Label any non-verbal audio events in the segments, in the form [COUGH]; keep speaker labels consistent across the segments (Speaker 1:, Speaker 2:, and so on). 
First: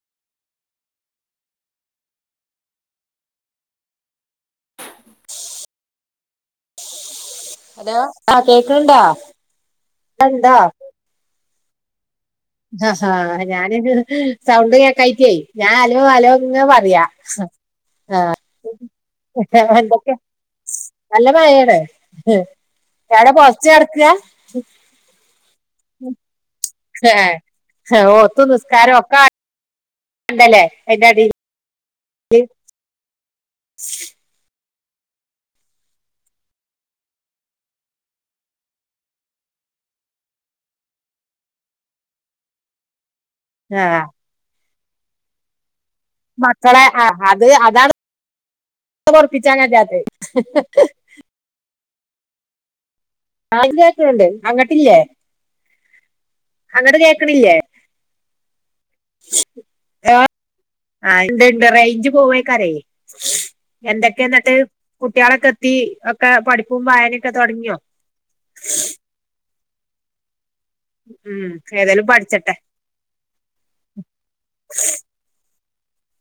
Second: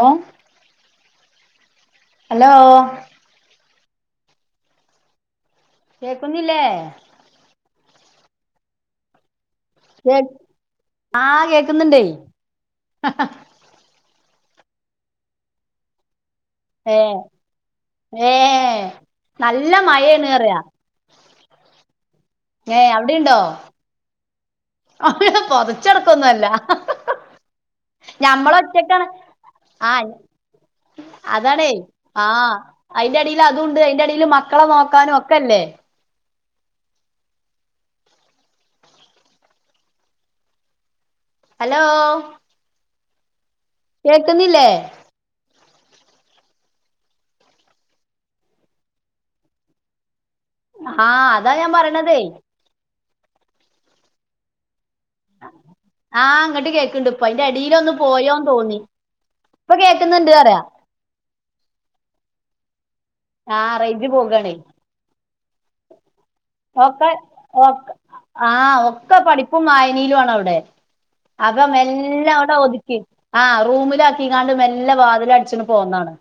Speaker 1: ഏ അലോ കേക്കുന്നില്ലേ
Speaker 2: ഹലോ ആ കേക്കണണ്ടാ
Speaker 1: [UNINTELLIGIBLE] ആഹ കേക്ക്ന്ന്ണ്ട്
Speaker 2: ആ ഹ ഞാന് ഇത് ഹ് സൗണ്ട് കേക്കയിറ്റെ ഞാൻ ആലോ ആലോ ഞാ പറയാ സ
Speaker 1: ഏ നല്ല
Speaker 2: എന്തൊക്കെ
Speaker 1: മഴയാണ്എന്ന് പറയാ
Speaker 2: നല്ല മഴാണ് [INAUDIBLE] പോത്ച് ട്ക്കാ
Speaker 1: [UNINTELLIGIBLE] പൊതച്ചെടുക്കൊന്നും അല്ല
Speaker 2: ഏ ഓത്തും
Speaker 1: ഞമ്മള്
Speaker 2: നിസ്കാരം
Speaker 1: ഒറ്റക്കാണ്
Speaker 2: ഒക്കെ
Speaker 1: ആഹ്
Speaker 2: ഉണ്ടല്ലേ അതിന്റെ അടിയില്
Speaker 1: അതാണേ ആഹ അയിന്റെടില് അതുണ്ട് അയിന്റെടില് മക്കളെ നോക്കാനും ഒക്കെ അല്ലേ ഹലോ
Speaker 2: ആ
Speaker 1: കേക്കുന്നില്ലേ
Speaker 2: മക്കള ആ അത് അതാണ് റൊ ഒറപ്പിച്ച ഞാജാത്ത്
Speaker 1: ആഹ അതാ ഞാൻ പറണതേ
Speaker 2: ആ യില് കേക്കണണ്ട് അങ്ങട്ടില്ല
Speaker 1: ആഹ ഇങ്ങട്ട് കേക്ക്ണ്ട് ഇപ്പ അയിന്റെ
Speaker 2: കേക്കണില്ലേ
Speaker 1: എടീല് ഒന്ന് പോയോന്ന് തോന്നി ഇപ്പൊ
Speaker 2: ആ
Speaker 1: കേക്കുന്നുണ്ട് പറയാ
Speaker 2: ആയിഞ്ചഞ്ച് റേഞ്ച് പോവേക്കറെ
Speaker 1: ആഹ് റേഞ്ച്
Speaker 2: എന്തൊക്കെ ന്നിട്ട്
Speaker 1: പോകാണേ
Speaker 2: കുട്ടിളൊക്കെ എത്തി ഒക്കെ പഠിപ്പും
Speaker 1: ഓക്കെ
Speaker 2: വായനൊക്കെ തുടങ്ങിയോ
Speaker 1: ഓക്ക് ആഹ ഒക്കെ പഠിപ്പും വായനീലുണ് അവടെ
Speaker 2: ഉം
Speaker 1: അപ്പം
Speaker 2: ഏതായാലും പഠിച്ചട്ടെ
Speaker 1: മെല്ലാവടെ ഒതുക്കി ആ റൂമില് ആക്കിക്കാണ്ട് മെല്ല വാതില് അടിച് പോന്നാണ്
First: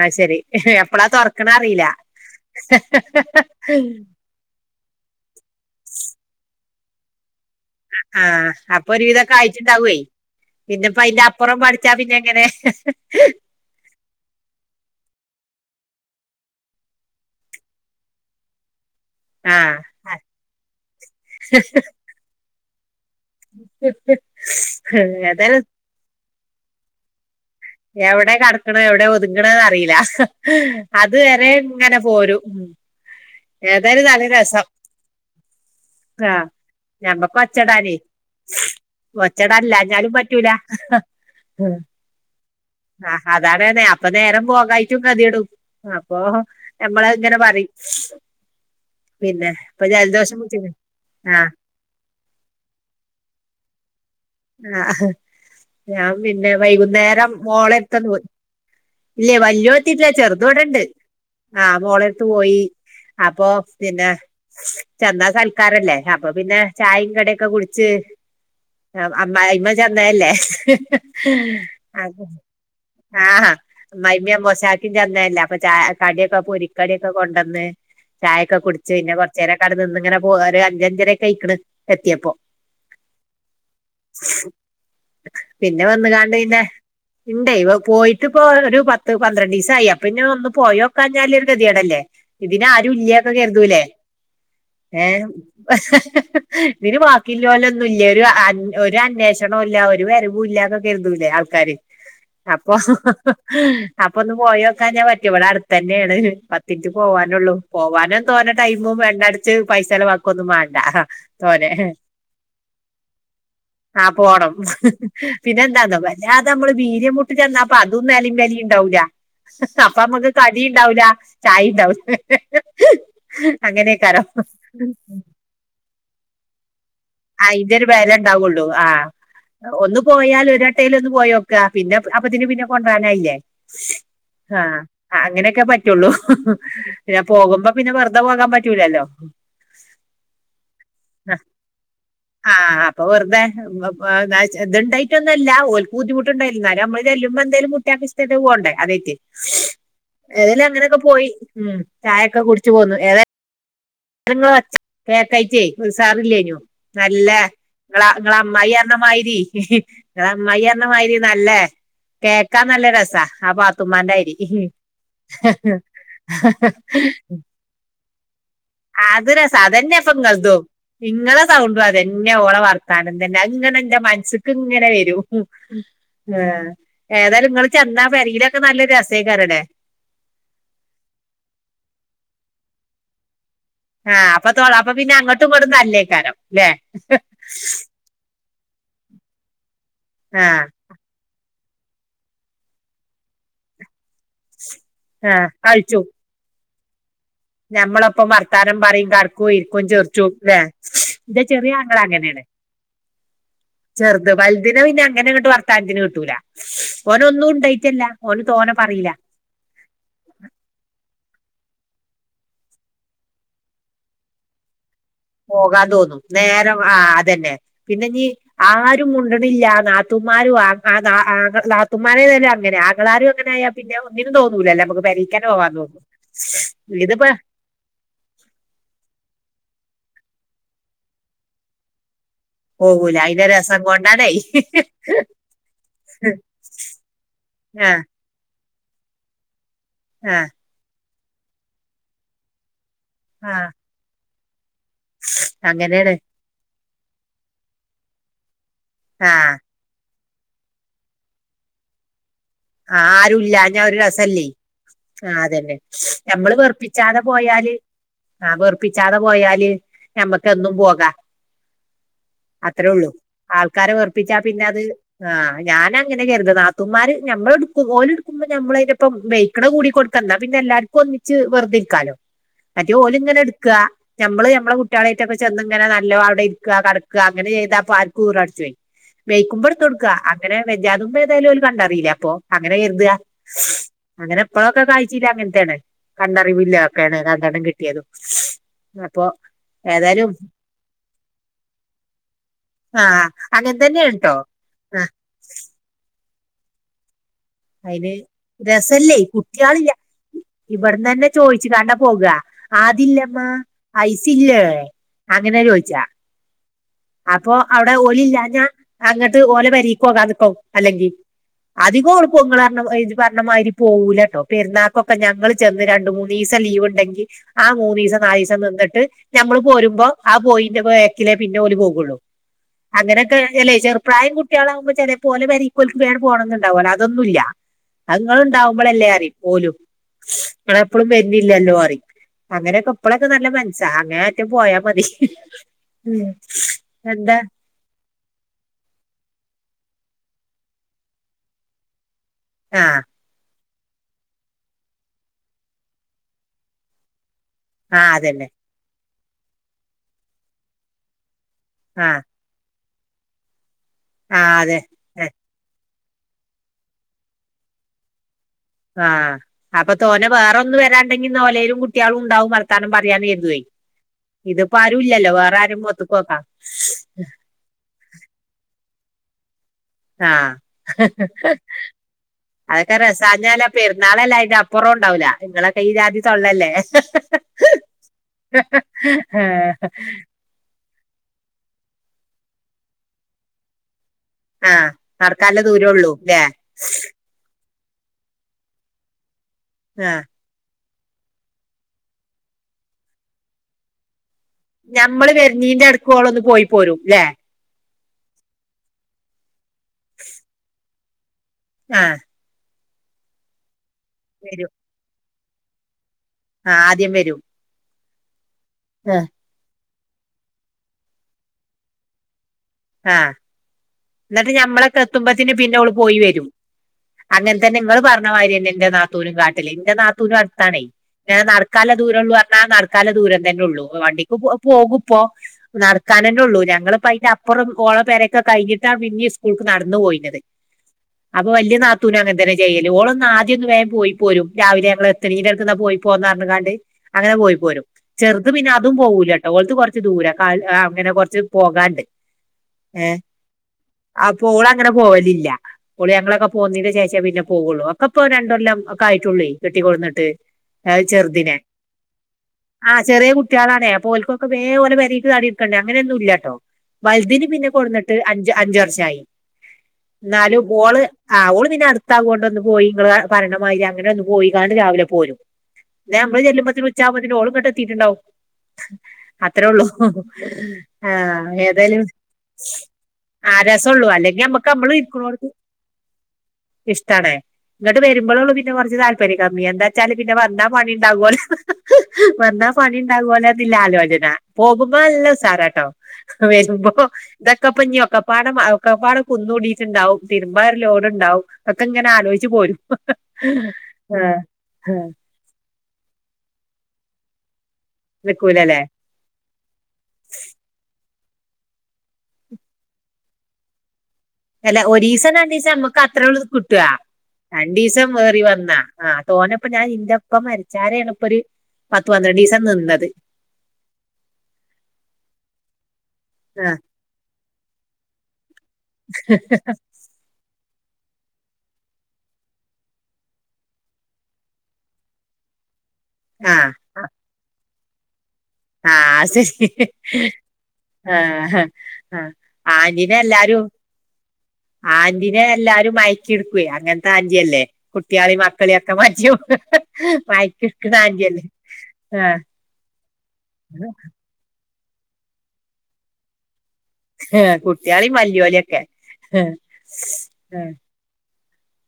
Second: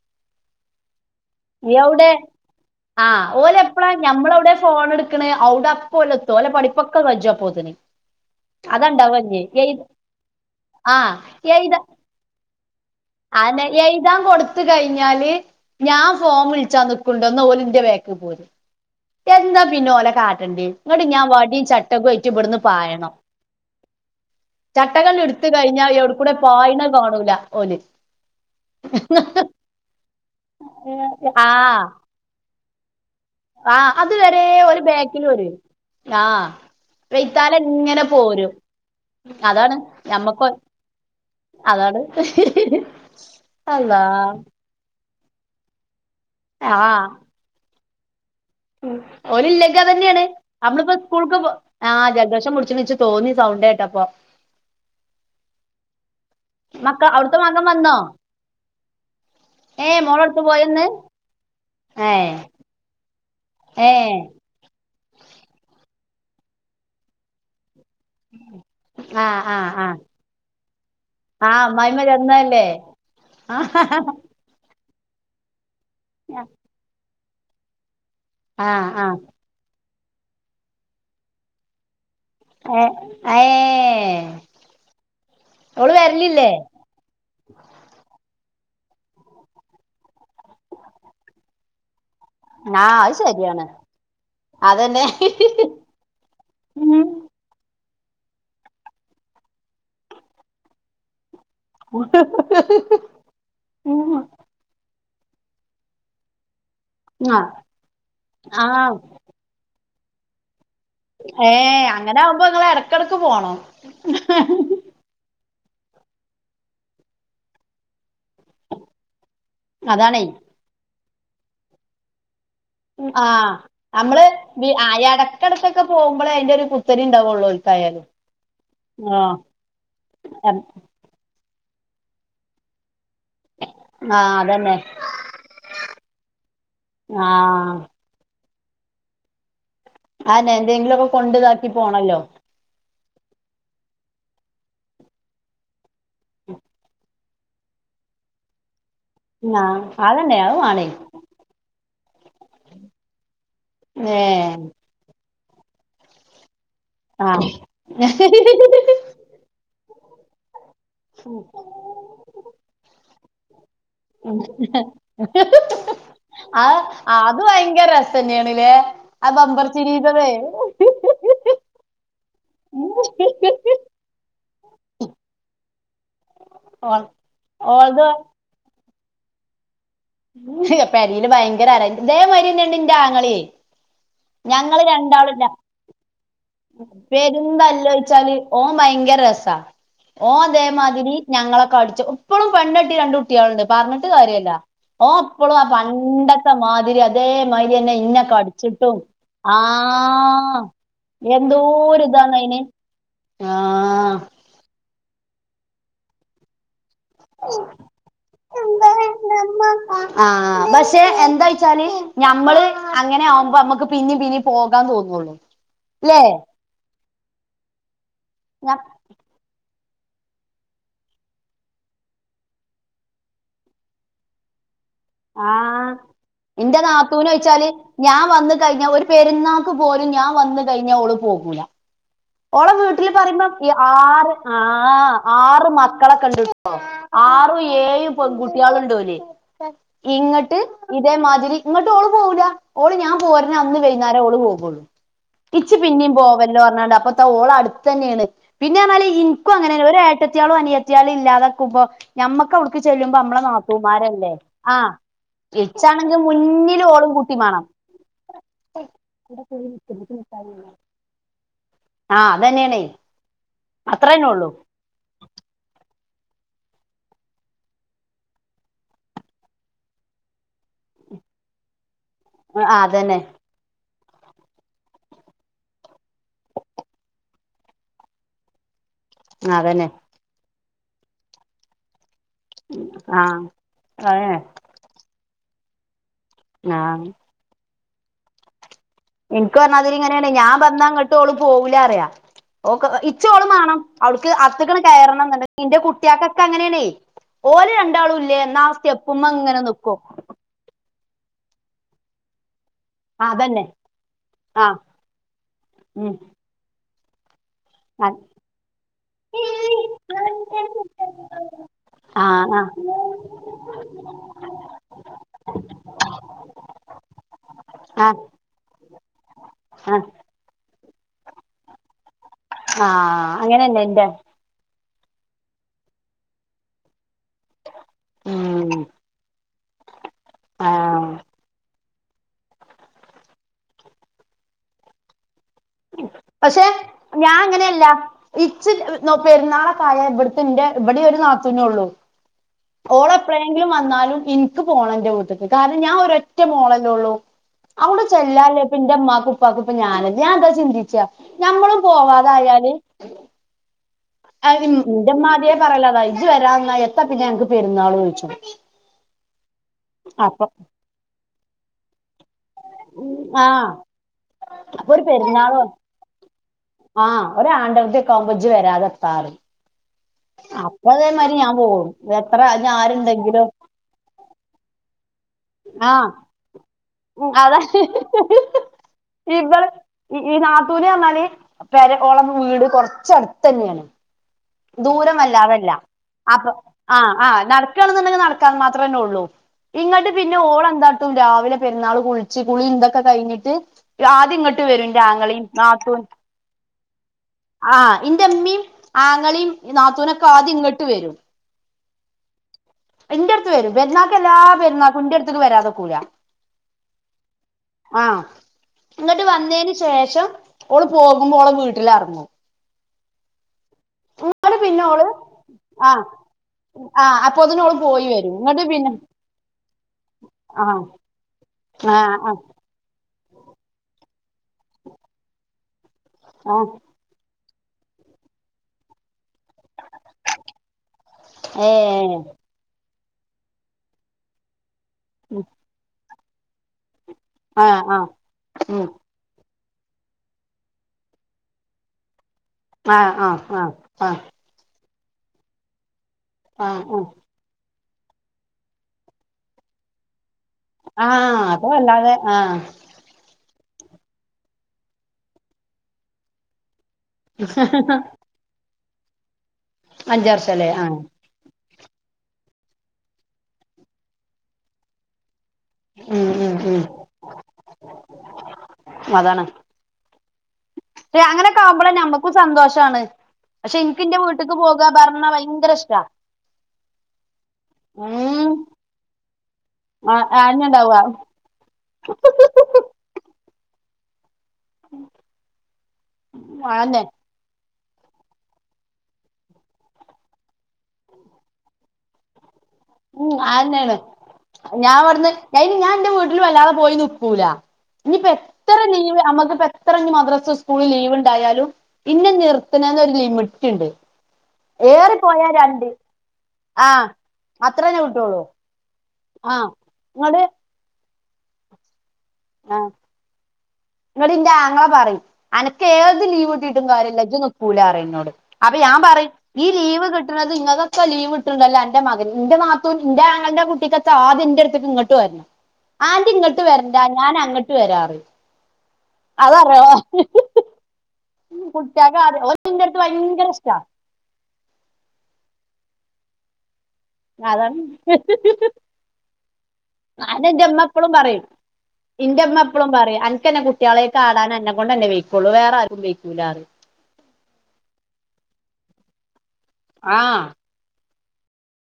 Speaker 2: ആഹ് ശരി എപ്പളാതൊർ
Speaker 1: നിയൌടെ ആഹ് ഓല് എപ്പളാ ഞമ്മളൗടെ ഫോൺ എടുക്ക്ണെ അൗടെ അപ്പോലെത്തും ഓലെ പഠിപ്പൊ
Speaker 2: അ ആഹ് അപ്പൊരു
Speaker 1: അതാണ്ടാവ
Speaker 2: വിതൊക്കെ
Speaker 1: ഇഞ്ഞ് എഴ്
Speaker 2: ആയിട്ടുണ്ടാവൊയ് പിന്നെപ്പ
Speaker 1: ആഹ്
Speaker 2: അയിന്റെ അപ്പുറം പടിച്ചാ പിന്നെ എങ്ങനെ
Speaker 1: അതന്നെ എഴുതാൻ കൊടുത്ത് കഴിഞ്ഞാല് ഞാൻ ഫോൺ വിളിച്ചാ നിക്ക്ണ്ടോന്നോല് ന്റെ ബേക്കി [UNINTELLIGIBLE] എന്താ
Speaker 2: ആഹ്
Speaker 1: പിന്നെ ഓല കാട്ടൻണ്ടിയെ ഇങ്ങട്ട് ഞാൻ വടിം ചട്ടകൈറ്റ് ഇവട്ന്ന് പായണം ചട്ടകങ് എട്ത്ത്
Speaker 2: ഏതായാലും
Speaker 1: കഴിഞ്ഞാൽ എവ്ട് കുടെ പായണ കാണൂല ഓല്
Speaker 2: എവടെ കടക്ക്ണ് എവിടെ ഒതുങ്ങണന്ന്റിയില്ല അത് വരെ ഇങ്ങനെ പോരും
Speaker 1: ആ
Speaker 2: ഏതായാലും
Speaker 1: അത്
Speaker 2: നല്ല
Speaker 1: വരെ
Speaker 2: രസം
Speaker 1: ഓല് ബാക്കിൽ വര് ആഹ്
Speaker 2: ഞമ്മക്ക് ഒച്ചടാനേ
Speaker 1: വെയ്ത്താലങ്ങനെ പോരും
Speaker 2: ഒച്ചടാൻ
Speaker 1: അതാണ്
Speaker 2: ഇല്ലാഞ്ഞാലും
Speaker 1: ഞമ്മക്ക്
Speaker 2: പറ്റൂല
Speaker 1: അതാണ്
Speaker 2: ആഹ് അതാണ്ന്നെ
Speaker 1: അള്ളാ
Speaker 2: അപ്പൊ നേരം പോകായ്റ്റും കെതിയെടും ആ അപ്പൊ നമ്മള ഇങ്ങനെ പറയും
Speaker 1: ഉം ഓല്
Speaker 2: പിന്നെ
Speaker 1: ഇല്ലെങ്കി
Speaker 2: ഇപ്പൊ
Speaker 1: അതന്നെയാണ്
Speaker 2: ജലദോഷം പിടിച്ചിന്
Speaker 1: നമ്മള്പ്പോ സ്കൂൾക്ക്
Speaker 2: ആഹ്
Speaker 1: പോ ആഹ് ജലദോഷം പിടിച്ച്ക്ക്ണ് ഇച്ച് തോന്നി സൗണ്ട് കേട്ടപ്പോ
Speaker 2: ആ ഞാൻ പിന്നെ
Speaker 1: മക്ക
Speaker 2: വൈകുന്നേരം
Speaker 1: അവിടുത്തെ മകൻ
Speaker 2: മോളെ
Speaker 1: വന്നോ
Speaker 2: എര്ത്തെന്ന് പോയി ഇല്ലെ
Speaker 1: ഏഹ്
Speaker 2: വല്ല്യോളെത്തിട്ടില്ല
Speaker 1: മോളടുത്ത്
Speaker 2: ചെറുതിവിടെ ഇണ്ട്
Speaker 1: പോയന്ന്
Speaker 2: ആഹ് മോളെടുത്ത്
Speaker 1: ഏഹ്
Speaker 2: പോയി അപ്പൊ പിന്നെ
Speaker 1: ഏഹ്
Speaker 2: ചെന്നാ സൽക്കാരല്ലേ അ അപ്പൊ പിന്നെ ചായിം കടിയൊക്കെ കുടിച്ച്
Speaker 1: ഉം
Speaker 2: അമ്മായ്മ്മ ചെന്നതല്ലേ
Speaker 1: ആഹ് അമ്മായിമ്മ
Speaker 2: അത
Speaker 1: ചെന്നതല്ലേ
Speaker 2: ആഹാ
Speaker 1: ആഹ്
Speaker 2: അമ്മായിമ്മിം അമ്മോശ [UNINTELLIGIBLE] ന്നല്ല അപ്പൊചായ കടിയൊക്കേ പൊരിക്കടിയൊക്കെ കൊണ്ടന്ന് ചായൊക്കേ കുടിച്ച്
Speaker 1: ആഹ്
Speaker 2: പിന്നെ കൊറച്ചേരൊക്കെ അടെ നിന്ന് അങ്ങനെ പോ ഒരു അഞ്ച്ഞ്ചരക്ക ആയിക്ക്ണ് എത്തിയപ്പോ
Speaker 1: [UNINTELLIGIBLE]
Speaker 2: [UNINTELLIGIBLE] പിന്നെ
Speaker 1: ഓള്
Speaker 2: വന്ന്ങ്ങാണ്ട്
Speaker 1: വരലില്ലേ
Speaker 2: പിന്നെ ഇണ്ട് പോയി യിട്ട്പ്പോ ഒരു പത്ത് പന്ത്രണ്ടിസായി അപ്പൊ [UNINTELLIGIBLE] ഒന്ന് പോയോക്കാഞ്ഞാൽ ഒരു ഗതികേടെല്ലേ ഇതിൻ
Speaker 1: ആ അത് ശരിയാണ്
Speaker 2: അരുല്യാകരുതൂലെ
Speaker 1: അതന്നെ
Speaker 2: ഏ [UNINTELLIGIBLE] ഹഹ് ഹഹ് ബാക്കില്ലോ ല്യ ഒരു ഒരു അന്വേഷണോല്ല ഒരു വരവൂല്ലാന്ന് കേരുതുലെ ആ കര് അപ്പൊ ഹ്ഹ ഹ്ഹ അപ്പൊന്ന് പോയോക്കാഞ്ഞ ഇവിടെ അടുത്തന്നെണ് പത്ത്നിറ്റ്
Speaker 1: ആ
Speaker 2: പോവാനുള്ളൂ പോവാനും തോനേ
Speaker 1: ആ
Speaker 2: ടൈമും എണ്ണട്ച്ച് പൈസ് ചെലവാക്കോന്നും വേ
Speaker 1: ഏ അങ്ങനെ അവുമ്പോ ഇങ്ങള് എട്കെട്ക്ക് പോണം
Speaker 2: ആ പോണം ഹഹ് പിന്നെ എന്താന്നോ വല്ലാതെ മ്മള് വീര്യം മുട്ടി ചെന്നപ്പ അതു [UNINTELLIGIBLE] നെല്ലി വെലിം ഉണ്ടാവൂല അപ്പോ
Speaker 1: അതാണേ
Speaker 2: മ്മക്ക് കടി ണ്ടാവൂല ചായ ഉണ്ടാവൂലാ ഹ ഹ
Speaker 1: ആ അമ്മള് വി ആ എട്കെട്കോകെ പോമ്പോളെ അതിന്റെ ഒരു ബുതി
Speaker 2: ആ യിന്റൊരു വെലണ്ടാവോള്ളൂ ആ ഒന്ന് പോയാൽ ഒരവട്ടേലും ഒന്ന് പോയോ ആ പിന്നെ അ അപ്പത്തിന് പിന്നെ കൊടോ വാനായില്ലേ ആ അങ്ങനെയൊക്കെ പറ്റുള്ളൂ ഹഹ് പിന്ന
Speaker 1: ആ
Speaker 2: പോകുമ്പോ പിന്നെ വെറുതെ പോകാൻ പറ് റ്റൂലല്ലോ
Speaker 1: അന്നെ എന്തെങ്കിലോക്കെ കൊണ്ടിതാക്കി പോണല്ലോ?
Speaker 2: പ്പൊ വെറുതെ [UNINTELLIGIBLE] ഇത് ണ്ടായിട്ടൊന്നമല്ല ഓൽക്ക് ബുദ്ധിമുട്ടുണ്ടായിൻ എന്നാലും മ്മ ചെല്ലുബോ ന്തേലും കുട്ടിയാൾക്ക് ഇഷ്ടായിട്ട് പോണ്ടേ
Speaker 1: ആ
Speaker 2: [UNINTELLIGIBLE]
Speaker 1: അതന്നെ അത്
Speaker 2: ഏതായാലും
Speaker 1: വാണേ
Speaker 2: അങ്ങനെക്കേപോയി മ് ചായൊക്കെ കുടിച്ച് പോന്ന് ഏത
Speaker 1: ഏ
Speaker 2: [UNINTELLIGIBLE] [UNINTELLIGIBLE] ഉസാറില്യന്നു നല്ല ഇങ്ങള ങ്ങള അമ്മായി
Speaker 1: ആ
Speaker 2: പറഞ്ഞ മായിരി ഇങ്ങളെ അമ്മായി പറഞ്ഞമായിരീന്നാല്ലേ കേക്കാൻ നല്ല രസ ആ പാത്തുമ്മന്റെ മരി ഹ്ഹ് ഹഹ് ഹ്
Speaker 1: അത്
Speaker 2: ഹ്ഹ് ഹ്
Speaker 1: അത് ഭയങ്കര രസം തന്നെയാണ്ല്ലേ ആ
Speaker 2: അത് രസ
Speaker 1: ബമ്പർ
Speaker 2: അതാന്നെനപോ
Speaker 1: ചിരിയുന്നതേ
Speaker 2: ഇങ്ങളതും ഇങ്ങളെ സൗണ്ടും അതന്നെ ഓള വർത്താന തന്നെ അങ്ങനെ എന്റെ മനസ്സക്ക് ഇങ്ങനെ വരും ഏ
Speaker 1: ഓൾ
Speaker 2: ഏതായാലും ഇങ്ങൾ ചെന്നാ
Speaker 1: ഓൾത്
Speaker 2: പേരിലൊക്കെ നല്ല രസായിക്കാരല്ലേ
Speaker 1: പ്ഹ് പേരിൽ ഭയങ്കര അര ഇതെ മരിന്നെണ് ഇ ന്റെഅങ്ങളി
Speaker 2: ആ അപ്പ തോ [UNINTELLIGIBLE] അപ്പ പിന്നെ അങ്ങോട്ടുംഇങ്ങട്ടും തല്ലേക്കാരം
Speaker 1: പെരുന്താല്ലോയിച്ചാല് ഓ ഭയങ്കര രസ ഓ
Speaker 2: ആ
Speaker 1: ദേമാതിരി ഞങ്ങളെ കടിച്ചു ഇപ്പഴും പെണ്ണട്ടി രണ്ട് കുട്ടിൾണ്ട് പറഞ്ഞിട്ട് കാര്യല്യ ഓ ഇപ്പോളും ആ പണ്ടേത്തെ മാതിരി അ തേ മരിന്നെ ഇന്നെ
Speaker 2: ഞമ്മളൊപ്പം വർത്താനം
Speaker 1: കടിച്ചിട്ടും
Speaker 2: പറയും കടക്കും
Speaker 1: ആ
Speaker 2: ഇരിക്കും ചെറിച്ചും ല്ലേ ഇന്റെ ചെറിയ ആങ്ങള
Speaker 1: എന്തോരു
Speaker 2: അങ്ങനെയാണ്
Speaker 1: ഇതാന്നയിന് ആഹ
Speaker 2: ചെറുത് വലുതിനെ പിന്നെ അങ്ങനെ അങ്ങട്ട് വർത്താനത്തിന് കിട്ടൂല [UNINTELLIGIBLE] ഓൻ ഒന്നും ഉണ്ടായിട്ടെല്ല ഓന് തോനെ പറയില
Speaker 1: ച്ചാല് ഞമ്മള് അങ്ങനെ ആകുമ്പോ നമ്മക്ക് പിന്നിം പിന്നിം പോകാൻ തോന്നും.
Speaker 2: പോകാൻ തോന്നും നേരം ആ അതന്നെ പിന്നെ നീ
Speaker 1: ഞ
Speaker 2: ആരും മുണ്ട്ണില്ല എന്ന നാത്തുമ്മാരും നാത്തുമ്മാരന്നെ അങ്ങനെ ആങ്ങളാരും അങ്ങനെ ആയാ പിന്നെ ഒന്നിനും തോന്നൂലല്ലോ നമ്മക്ക്
Speaker 1: ആഹ എന്റെ
Speaker 2: ഇതിപ്പോ
Speaker 1: നാത്തൂൻയ്ച്ചാല് ഞാൻ വന്ന് കഴിഞ്ഞ ഒരു പെരുന്നാ ക്ക്പോലും ഞാൻ വന്ന് കഴിഞ്ഞ ഓള് പോകൂല. ഓളെ വീട്ടില്
Speaker 2: പോകൂല അതിന്റെ
Speaker 1: പറയുമ്പം
Speaker 2: രസം കൊണ്ടാണേ
Speaker 1: ആറ് ആ ആറ് മക്കളെക്കെണ്ട്ട്ടോ ആറു,
Speaker 2: ആ
Speaker 1: ഏഴും പെൺങ്കുട്ടി യാളുണ്ടലി
Speaker 2: ആ
Speaker 1: ഇങ്ങട്ട് ഇതേമാതിരി ഇങ്ങട്ട് ഓള് പോവൂല ഓള് ഞാൻ
Speaker 2: ആ
Speaker 1: പോര്ന അന്ന് വൈന്നേരഓള് പോകളളൂ. ഇച്ച് പിന്നിം
Speaker 2: അങ്ങനെയാണ്
Speaker 1: പോവല്ലോ പറഞ്ഞാണ്ട് ഓള അടുത്ത് തന്നെയാണ് പിന്നെ പറാല്
Speaker 2: ആ
Speaker 1: ഇനിക്കും അങ്ങനെ ഒരു ഏട്ടത്തിയാളും അനിയത്തിയാളും ഇല്ലാതാക്കുമ്പോ ഞമ്മക്ക് അവിടക്ക് ചെല്ലുമ്പോ നമ്മളെ
Speaker 2: ആരും ഇല്ല ഞാൻ ഒരു
Speaker 1: നാത്തൂമാരല്ലേ
Speaker 2: രസല്ലേ
Speaker 1: ആ
Speaker 2: ആ അതന്നെ നമ്മള് വെറുപ്പിച്ചാതെ
Speaker 1: കൂട്ടിം മാണം
Speaker 2: പോയാല് ആ വെറപ്പിച്ചാതെ പോയാല് മ്മക്കന്നും പോകാം
Speaker 1: ആഹ് അതന്നേണേ
Speaker 2: അത്രേ ഉള്ളൂ ആൾക്കാരെ
Speaker 1: അത്രന്നെ
Speaker 2: വെറപ്പിച്ചാ
Speaker 1: ഒള്ളൂ
Speaker 2: പിന്നെ അത് ആ ഞാന അങ്ങനെത് നാത്തമാര് നമ്മടു ഓലെടുക്കുമ്പോ നമ്മപ്പ ബക്കണ കൂടി കൊടുക്കണ്ട പിന്നെ എല്ലർക്കും മിച്ച് വർദ്ധിക്കാലോ
Speaker 1: ആഹ്
Speaker 2: മറ്റേ ഓല
Speaker 1: അതന്നെ
Speaker 2: ഇങ്ങനെ എടുക്കുക നമ്മള് മ്മെ കുട്ടികളിയട്ടൊക്കെ ചെന്ന ഇങ്ങനെ നല്ലോ അവിടെ ഇരിക്കുക കട അങ്ങനെ ചെയ്താപ്പൊ ആർക്കും അടച്ച് [INAUDIBLE] യി വേക്കുമ്പോഴ
Speaker 1: അതന്നെ
Speaker 2: തടുക്കുക അങ്ങനെ അതുമ്പ ഏതായാലും ഒരു കണ്ടറിയില്ല [INAUDIBLE] ഇപ്പൊ അങ്ങനെ കരുതുക
Speaker 1: ആഹ്
Speaker 2: അങ്ങനെ എപ്പഴൊക്കെ കഴിച്ചില്ല അങ്ങനത്താണ് കണ്ടറിവില്ല
Speaker 1: ആഹ്
Speaker 2: ഒക്കെയാണ് രണ്ടെണ്ണം കിട്ടിയത്
Speaker 1: എനിക്ക് പറഞ്ഞാൽ അതിരി ഇങ്ങനെയാണ് ഞാൻ വന്നാങ്ങോട്ട്ഓള് പോകൂല ഓ
Speaker 2: ആഹ്
Speaker 1: ഇച്ചോള
Speaker 2: അങ്ങനെ
Speaker 1: വേണം
Speaker 2: തന്നെയാണ്
Speaker 1: അവക്ക്
Speaker 2: ട്ടോ
Speaker 1: അക്ക കറണം നിന്റെ കുട്ടിയക്കെ അങ്ങനെയണ ഓര്
Speaker 2: അയിന്
Speaker 1: രണ്ടാളും ഇല്ലേ നായ
Speaker 2: രസല്ലേ
Speaker 1: സ്റ്റെപ്പമ്മ അങ്ങനെ
Speaker 2: കുട്ട്യാളില്ല
Speaker 1: നിക്കോ
Speaker 2: ഇവിടന്ന് തന്നെ ചോയിച്ചു കണ്ടാ പോകുക
Speaker 1: ആ
Speaker 2: ആതില്ലമ്മ
Speaker 1: അതന്നെ
Speaker 2: പൈസല്ലേ
Speaker 1: ആ
Speaker 2: അങ്ങനെ ചോദിച്ചാ
Speaker 1: ഉം
Speaker 2: അപ്പൊ അവിടെ
Speaker 1: ആ
Speaker 2: ഒഓല ഇല്ലാഞ്ഞാ അങ്ങട്ട് ഓല വരിക്കോക നിക്കോ അല്ലെങ്കിൽ അധികം
Speaker 1: ആ
Speaker 2: എളുപ്പങ്ങ ഇ പറഞ്ഞ മാതിരി പോകൂലട്ടോ പെരുന്നാക്കൊക്കെ ഞങ്ങള് ചെന്ന് രണ്ട മൂന്നീസ ലീവ് ഉണ്ടെങ്കിൽ ആ മൂന്ന ദിവസം നാല ദിവസം നിന്നിട്ട് ഞമ്മള് പോരുമ്പോ ആ പോയി ക്കിലേ പിന്നെ ഓലു പോകുള്ളു
Speaker 1: ആ
Speaker 2: അങ്ങനെയൊക്കെ അല്ലേ
Speaker 1: അങ്ങനെയല്ലേ എന്റെ
Speaker 2: ചെറുപ്രായം കുട്ടികളാകുമ്പ ചെ പോലെ വരക്കോക്കക്ക് വേണ പോകണംന്ന ഉണ്ടാവകല്ലോ അതൊന്നുമല്ല അതുങ്ങൾ
Speaker 1: ഉം
Speaker 2: ഉണ്ടാവുമ്പോ [INAUDIBLE] ൾ എല്ലാം അറിയും പോലു
Speaker 1: ആ
Speaker 2: നിങ്ങള എപ്പഴും വരുന്നില്ലല്ലോ അറി അങ്ങനെയൊക്കെ ഇപ്പഴൊക്കെ നല്ല മനസാ അങ്ങനെ ആറ്റ പോയാ മതി ഉ
Speaker 1: പക്ഷെ ഞാൻ അങ്ങനെയല്ല ഇച്ച നോ പെരുന്ന ഇവിടുത്തെ എന്റെ ഇവിടെ ഒരു നാത്തുനേള്ളു
Speaker 2: ആഹ്
Speaker 1: ഓള് എപ്പളെങ്കിലും എന്നാലും എനിക്ക് പോണന്റെ വീട്ടിക്ക് കാരണം ഞാൻ ഒര ഒറ്റ മ മോളല്ല ഉള്ളൂ അവിടെ
Speaker 2: ആഹ് അതന്നെ
Speaker 1: ചെല്ലാല്ലേ പിന്റെ ഇമാക്ക് ഉപ്പക്ക് ഇപ്പ ഞാൻ ഞാൻ എതാ ചിന്തിച്ച ഞമ്മളും
Speaker 2: ആഹ്
Speaker 1: പോവാത്തയാല് അ
Speaker 2: ആഹ് അതെ
Speaker 1: യ്ന്ഇന്റെമാതിയേ പറയലതാ ഇജ് വരാത്തെഎത്താ പിന്നെ ഞങ്ങക്ക് പെരുന്നാൾ
Speaker 2: ആ അപ്പൊ തോനെ വേറൊന്നും വരാണ്ടെങ്കിന്ന് ഓലെും കുട്ടയാളും ഉണ്ടാവും വർത്താനം പറയാനും എന്നു
Speaker 1: ആഹ്
Speaker 2: കരുത്തുംഇതിപ്പോ ആരും ഇല്ലല്ലോ വേറെ ആരും മോത്ക്ക് നോക്കാം
Speaker 1: ആ ഒ ആണ്ടരത്തി ആക്കുമ്പോ ഇജ്‌വരാതെഎന്താ
Speaker 2: ആഹ്
Speaker 1: അപ്പ അതേമാതിരി ഞാൻ പോകും എത്ര
Speaker 2: അതൊക്കെ
Speaker 1: ആരുണ്ടെങ്കിലും
Speaker 2: രസാഞ്ഞാലാ പെരുന്നാളല്ലേ അയിന്റെ അപ്പുറം ഉണ്ടാവൂല നിങ്ങളൊക്കെ ഈ
Speaker 1: ആ
Speaker 2: ജാതി തൊള്ളല്ലേ
Speaker 1: അത ഇ ഇമ്പൾ നാത്തുൻ നാത്തൂൻവന്നാല് പോര വീട് കൊറച്ചടുത്ത് തന്നെയാണ്
Speaker 2: ആഹ് നടക്കാല്ല
Speaker 1: ദൂരമല്ലതല്ല
Speaker 2: ദൂരൊള്ളൂ ല്ലേ
Speaker 1: അപ്പൊ ആ ആ നടന്ന് നടക്കാന്നുണ്ടെങ്കിൽ നടക്കാൻ മാത്രമേ ഉള്ളൂ
Speaker 2: ആ
Speaker 1: ഇപ്പോെള് എന്താ അടുംരാവിലെ പെരുന്നാൾ കുളിച്ച് കുളി ഇന്തൊക്കെ കഴിഞ്ഞിട്ട് ആദ്യ ഇങ്ങോട്ട് ഇങ്ങട്‌വരും
Speaker 2: ഞമ്മള്
Speaker 1: എന്റെആങ്ങളിം
Speaker 2: വരുന്നീന്റെ
Speaker 1: നാത്തു നു
Speaker 2: എടക്ക് ഓളൊന്ന് പോയി പോരും ല്ലേ
Speaker 1: ആ എന്റെ ഇമ്മീയും ആങ്ങളിയും നാത്തൂനൊക്കെ ആദ്യം ഇങ്ങോട്ട് വരും
Speaker 2: ആ
Speaker 1: ഇന്റെറ അടുത്ത് വരും പെരുന്നാക്ക് എല്ലാ പെരുന്നാക്കും എന്റെ അടുത്തേക്ക് വരാതെ പോവുലാ
Speaker 2: ആ ആദ്യം വരും
Speaker 1: ആ
Speaker 2: ആ
Speaker 1: എങ്ങട്ട് വന്നതിന് ശേഷം ഓള് പോകുമ്പോ ഓളെ വീട്ടില ഇറങ്ങു
Speaker 2: ആ
Speaker 1: [INAUDIBLE]
Speaker 2: എന്നിട്ട് ഞമ്മളെെ
Speaker 1: ഓള്
Speaker 2: എത്തുമ്പത്തിന് പിന്നെ ഓള്
Speaker 1: ആഹ്
Speaker 2: പോയി വരും
Speaker 1: ആഹ് അപ്പോത്തിന് ഓള്
Speaker 2: അങ്ങനെത്തെന്നെ നിങ്ങള്
Speaker 1: പോയി
Speaker 2: പറഞ്ഞ
Speaker 1: വരും ഇങ്ങട്ട്
Speaker 2: മാരിതന്നെ എൻന്റെ
Speaker 1: പിന്നെ
Speaker 2: നാത്തൂനും കാട്ടല് എന്റെ നാത്തൂനും അടുത്താണേ
Speaker 1: ആഹ്
Speaker 2: ഞാൻ നടക്കാല
Speaker 1: ആഹ്
Speaker 2: ദൂരള്ളു
Speaker 1: ആഹ്
Speaker 2: പറഞ്ഞാൽ നടക്കാല ദൂരം തന്നെ ഉള്ളൂ വണ്ടിക്ക് പോകുമപ്പോ
Speaker 1: ആഹ്
Speaker 2: അപ്പ റെ ഓള പേരൊക്ക കഴിഞ്ഞിട്ട് അണ് പിന്നെ നടന്നന്ന് പോയിത് അപ്പൊ വലിയ നാത്തൂന
Speaker 1: ഏഹ്
Speaker 2: അങ്ങന തന്നെ ചെയ്യല്ല ഓള് ആദ്യം ഒന്ന് പോയിപോരും രാവിലെ ഞങ്ങൾ എത്തി നെന്റ മുന്നോ പോയി പേര് പറഞ്ഞുകാണ്ട് അങ്ങനെ പോയി
Speaker 1: ആഹ്
Speaker 2: പോരും
Speaker 1: ആഹ്
Speaker 2: ചെറുത് പിന്നെ
Speaker 1: ഉം
Speaker 2: അതും പോവുലട്ടോ ഓലത്ത് കുറച്ച് ദൂര അങ്ങനെ കൊറച്ച് പോകാണ്ട് ഏ
Speaker 1: ആഹ് ആഹ് ആഹ് ആഹ്
Speaker 2: അപ്പൊ ഓള് അങ്ങനെ പോകലില്ല ഓൾ ഞങ്ങളൊക്കെ
Speaker 1: ആഹ്
Speaker 2: പോന്നീന്
Speaker 1: ഉം
Speaker 2: ശേഷേ പിന്നെ പോവുള്ളൂ ഓള് ഇപ്പോരണ്ടല്ലം ഒക്കെ ആയിട്ടുള്ളി കെട്ടിക്കൊടന്നിട്ട് അത്
Speaker 1: ആഹ്
Speaker 2: ചെറുദിനെ
Speaker 1: അപ്പൊ വല്ലാതെ ആഹ്
Speaker 2: ആഹ ചെറിയ കുട്ടി കുട്ടിളാണേ ആ ഓല്ക്കൊക്കെ വേ പോരക്ക് തടിയിക്കണ്ടേ അങ്ങനൊ ഒന്നുമല്ലാട്ടോ വലുതിന് പിന്നെ കൊടുന്നിട്ട് അഞ്ച് അഞ്ച് വർഷമായി
Speaker 1: അഞ്ച്
Speaker 2: എന്നാലും
Speaker 1: വർഷല്ലേ ആഹ്
Speaker 2: ഓള് ആ ഓള് അടുത്തകോണ്ടന്ന് പോയി നിങ്ങൾ പറിണമായി അങ്ങനെ ഒന്ന് പോയി കാണ്ട് രാവിലെ പോരും
Speaker 1: ഉം
Speaker 2: നമ്മള്
Speaker 1: ഉം ഉം
Speaker 2: ചെല്ലുമ്പത്തിന് ഉച്ച ആവത്തിന് ഓള് ഇങ്ങേട്ടെത്തിയിട്ടുണ്ടാവും
Speaker 1: അതാണ്
Speaker 2: അത്ര ഉള്ളു
Speaker 1: അങ്ങനൊക്കെ
Speaker 2: ആഹ
Speaker 1: ആവുമ്പളെ
Speaker 2: എന്തയാലും
Speaker 1: ഞമ്മക്കും സന്തോഷാണ്
Speaker 2: ആ
Speaker 1: പക്ഷെ
Speaker 2: രസം
Speaker 1: ഇൻക്ക്
Speaker 2: ഒള്ളൂ
Speaker 1: ഇന്റെ
Speaker 2: അല്ലെങ്കി
Speaker 1: വീട്ട്ക്ക്
Speaker 2: നമ്മക്ക്
Speaker 1: പോകാ
Speaker 2: നമ്മള
Speaker 1: പറഞ്ഞാ
Speaker 2: ഇരിക്ക്ണോടത്ത്
Speaker 1: ഭയങ്കര ഇഷ്ടാ
Speaker 2: ഇഷ്ട്ടാണ് ഇങ്ങോട്ട്
Speaker 1: ഉം
Speaker 2: വരുമ്പോഴേള്ളൂ പിന്നെ കുറച്ച് താല്പര്യ കമ്മി എന്താ വച്ചാല്
Speaker 1: ആഹ്
Speaker 2: പിന്നെ വന്നാ
Speaker 1: ആഹ് ആഹ്
Speaker 2: പണിണ്ടാവുല്ലോ പണി ഇണ്ടാവല്ലോപിന്നെ ആലോചന പോകുമ്പോ നല്ല ഉസാറാട്ടോ വരുമ്പോ
Speaker 1: അതെന്നെ
Speaker 2: ഇ ഇക്ക്പ്പഞ്ഞ ഒക്കൊപ്പാടെ ഒക്കൊപ്പാടെ കുന്നൂടിയിട്ടുണ്ടാവും തിരുമ്പരിലോണ്ടാവും ഇതൊക്കെ അങ്ങനെ ആലോയിച്ച് പോരും
Speaker 1: ഉം അന്നെയാണ് ഞാൻ
Speaker 2: ആഹ്
Speaker 1: ഇവിടെന്ന് അയിന് ഞാൻ എൻന്റെ വീട്ടിൽ വല്ലാതെ പോയി നിക്കു നിക്കു ലാഇനിപ്പോ എത്ര
Speaker 2: നിക്കൂലല്ലേ
Speaker 1: ലീവ് നമ്മക്ക് എത്ര മദ്രസ്റ്റ സ്കൂൾ ലീവ് എന്തായാലും എന്നെ നിർത്തണന്ന ഒരു ലിമിറ്റ് ഉണ്ട്
Speaker 2: അല്ല ഒരിസം രണ്ട് ദിവസം നമ്മുക്ക് അത്രേ ഉള്ളത് കിട്ടുക
Speaker 1: ആഹ് അത്രന്നെ
Speaker 2: രണ്ടിസം
Speaker 1: കിട്ടൊള്ളൂ
Speaker 2: വേറി വന്ന ആ
Speaker 1: ആഹ്
Speaker 2: തോന്നപ്പ ഞാൻ ഇന്റെപ്പ
Speaker 1: ഇങ്ങട്
Speaker 2: മരിച്ചാരെണ് ഇപ്പൊ രു പ പത്ത് പന്ത്രണ്ടീസം നിന്നത്
Speaker 1: ങ്ങള് ന്റെ ആങ്ങളപറയും അനക്ക് ഏത് ലീവ്
Speaker 2: ആ
Speaker 1: കിട്ടിട്ടും കാര്യല്ല ജ് നിക്കൂല റിയും എന്നോട് അപ്പൊ ഞാൻ പറയും ഈ ലീവ് കിട്ട ഇപ്പൊ ലീവ് ട്ടുണ്ടല്ലോ അന്റെ മകന്
Speaker 2: ആ
Speaker 1: ആദ്യങ്ങട്ട് വരണ്ട ഞാൻ അങ്ങട്ട് വരാറിയും
Speaker 2: ആ ശരി
Speaker 1: അതറിയോ
Speaker 2: ആഹ്
Speaker 1: കുട്ടിയാൾക്ക്
Speaker 2: ആഹ്
Speaker 1: ആഗ്രഹം ഓൽകിന്റെ ടുത്ത്
Speaker 2: ആന്റിനെ
Speaker 1: ഭയങ്കര
Speaker 2: എല്ലാരും
Speaker 1: ഇഷ്ടാ
Speaker 2: ആന്റിനെ എല്ലാരും മയക്കിെടുക്കും അങ്ങന മാ ജ്യല്ലേ
Speaker 1: അതാണ്
Speaker 2: കുട്ടികളി മക്കളിയൊക്കെ മാറ്റ
Speaker 1: അതെന്നെ ഇന്റെമ്മ എപ്പളും
Speaker 2: വായിക്കക്കുന്നാചല്ലേ
Speaker 1: പറയും ഇന്റെമ്മ പ്പളും പറയ എനിക്ക് ഇന്റെ കുട്ടികളെ കാണാൻ എന്നെ കൊണ്ട്ണ്ടന്നെ വെക്കുള്ളൂ വേറെ ആർക്കും വെക്കൂലാന്ന്
Speaker 2: ആ കുട്ടിയാളെയും വലിയൊലെയും ഒക്കെ
Speaker 1: ആ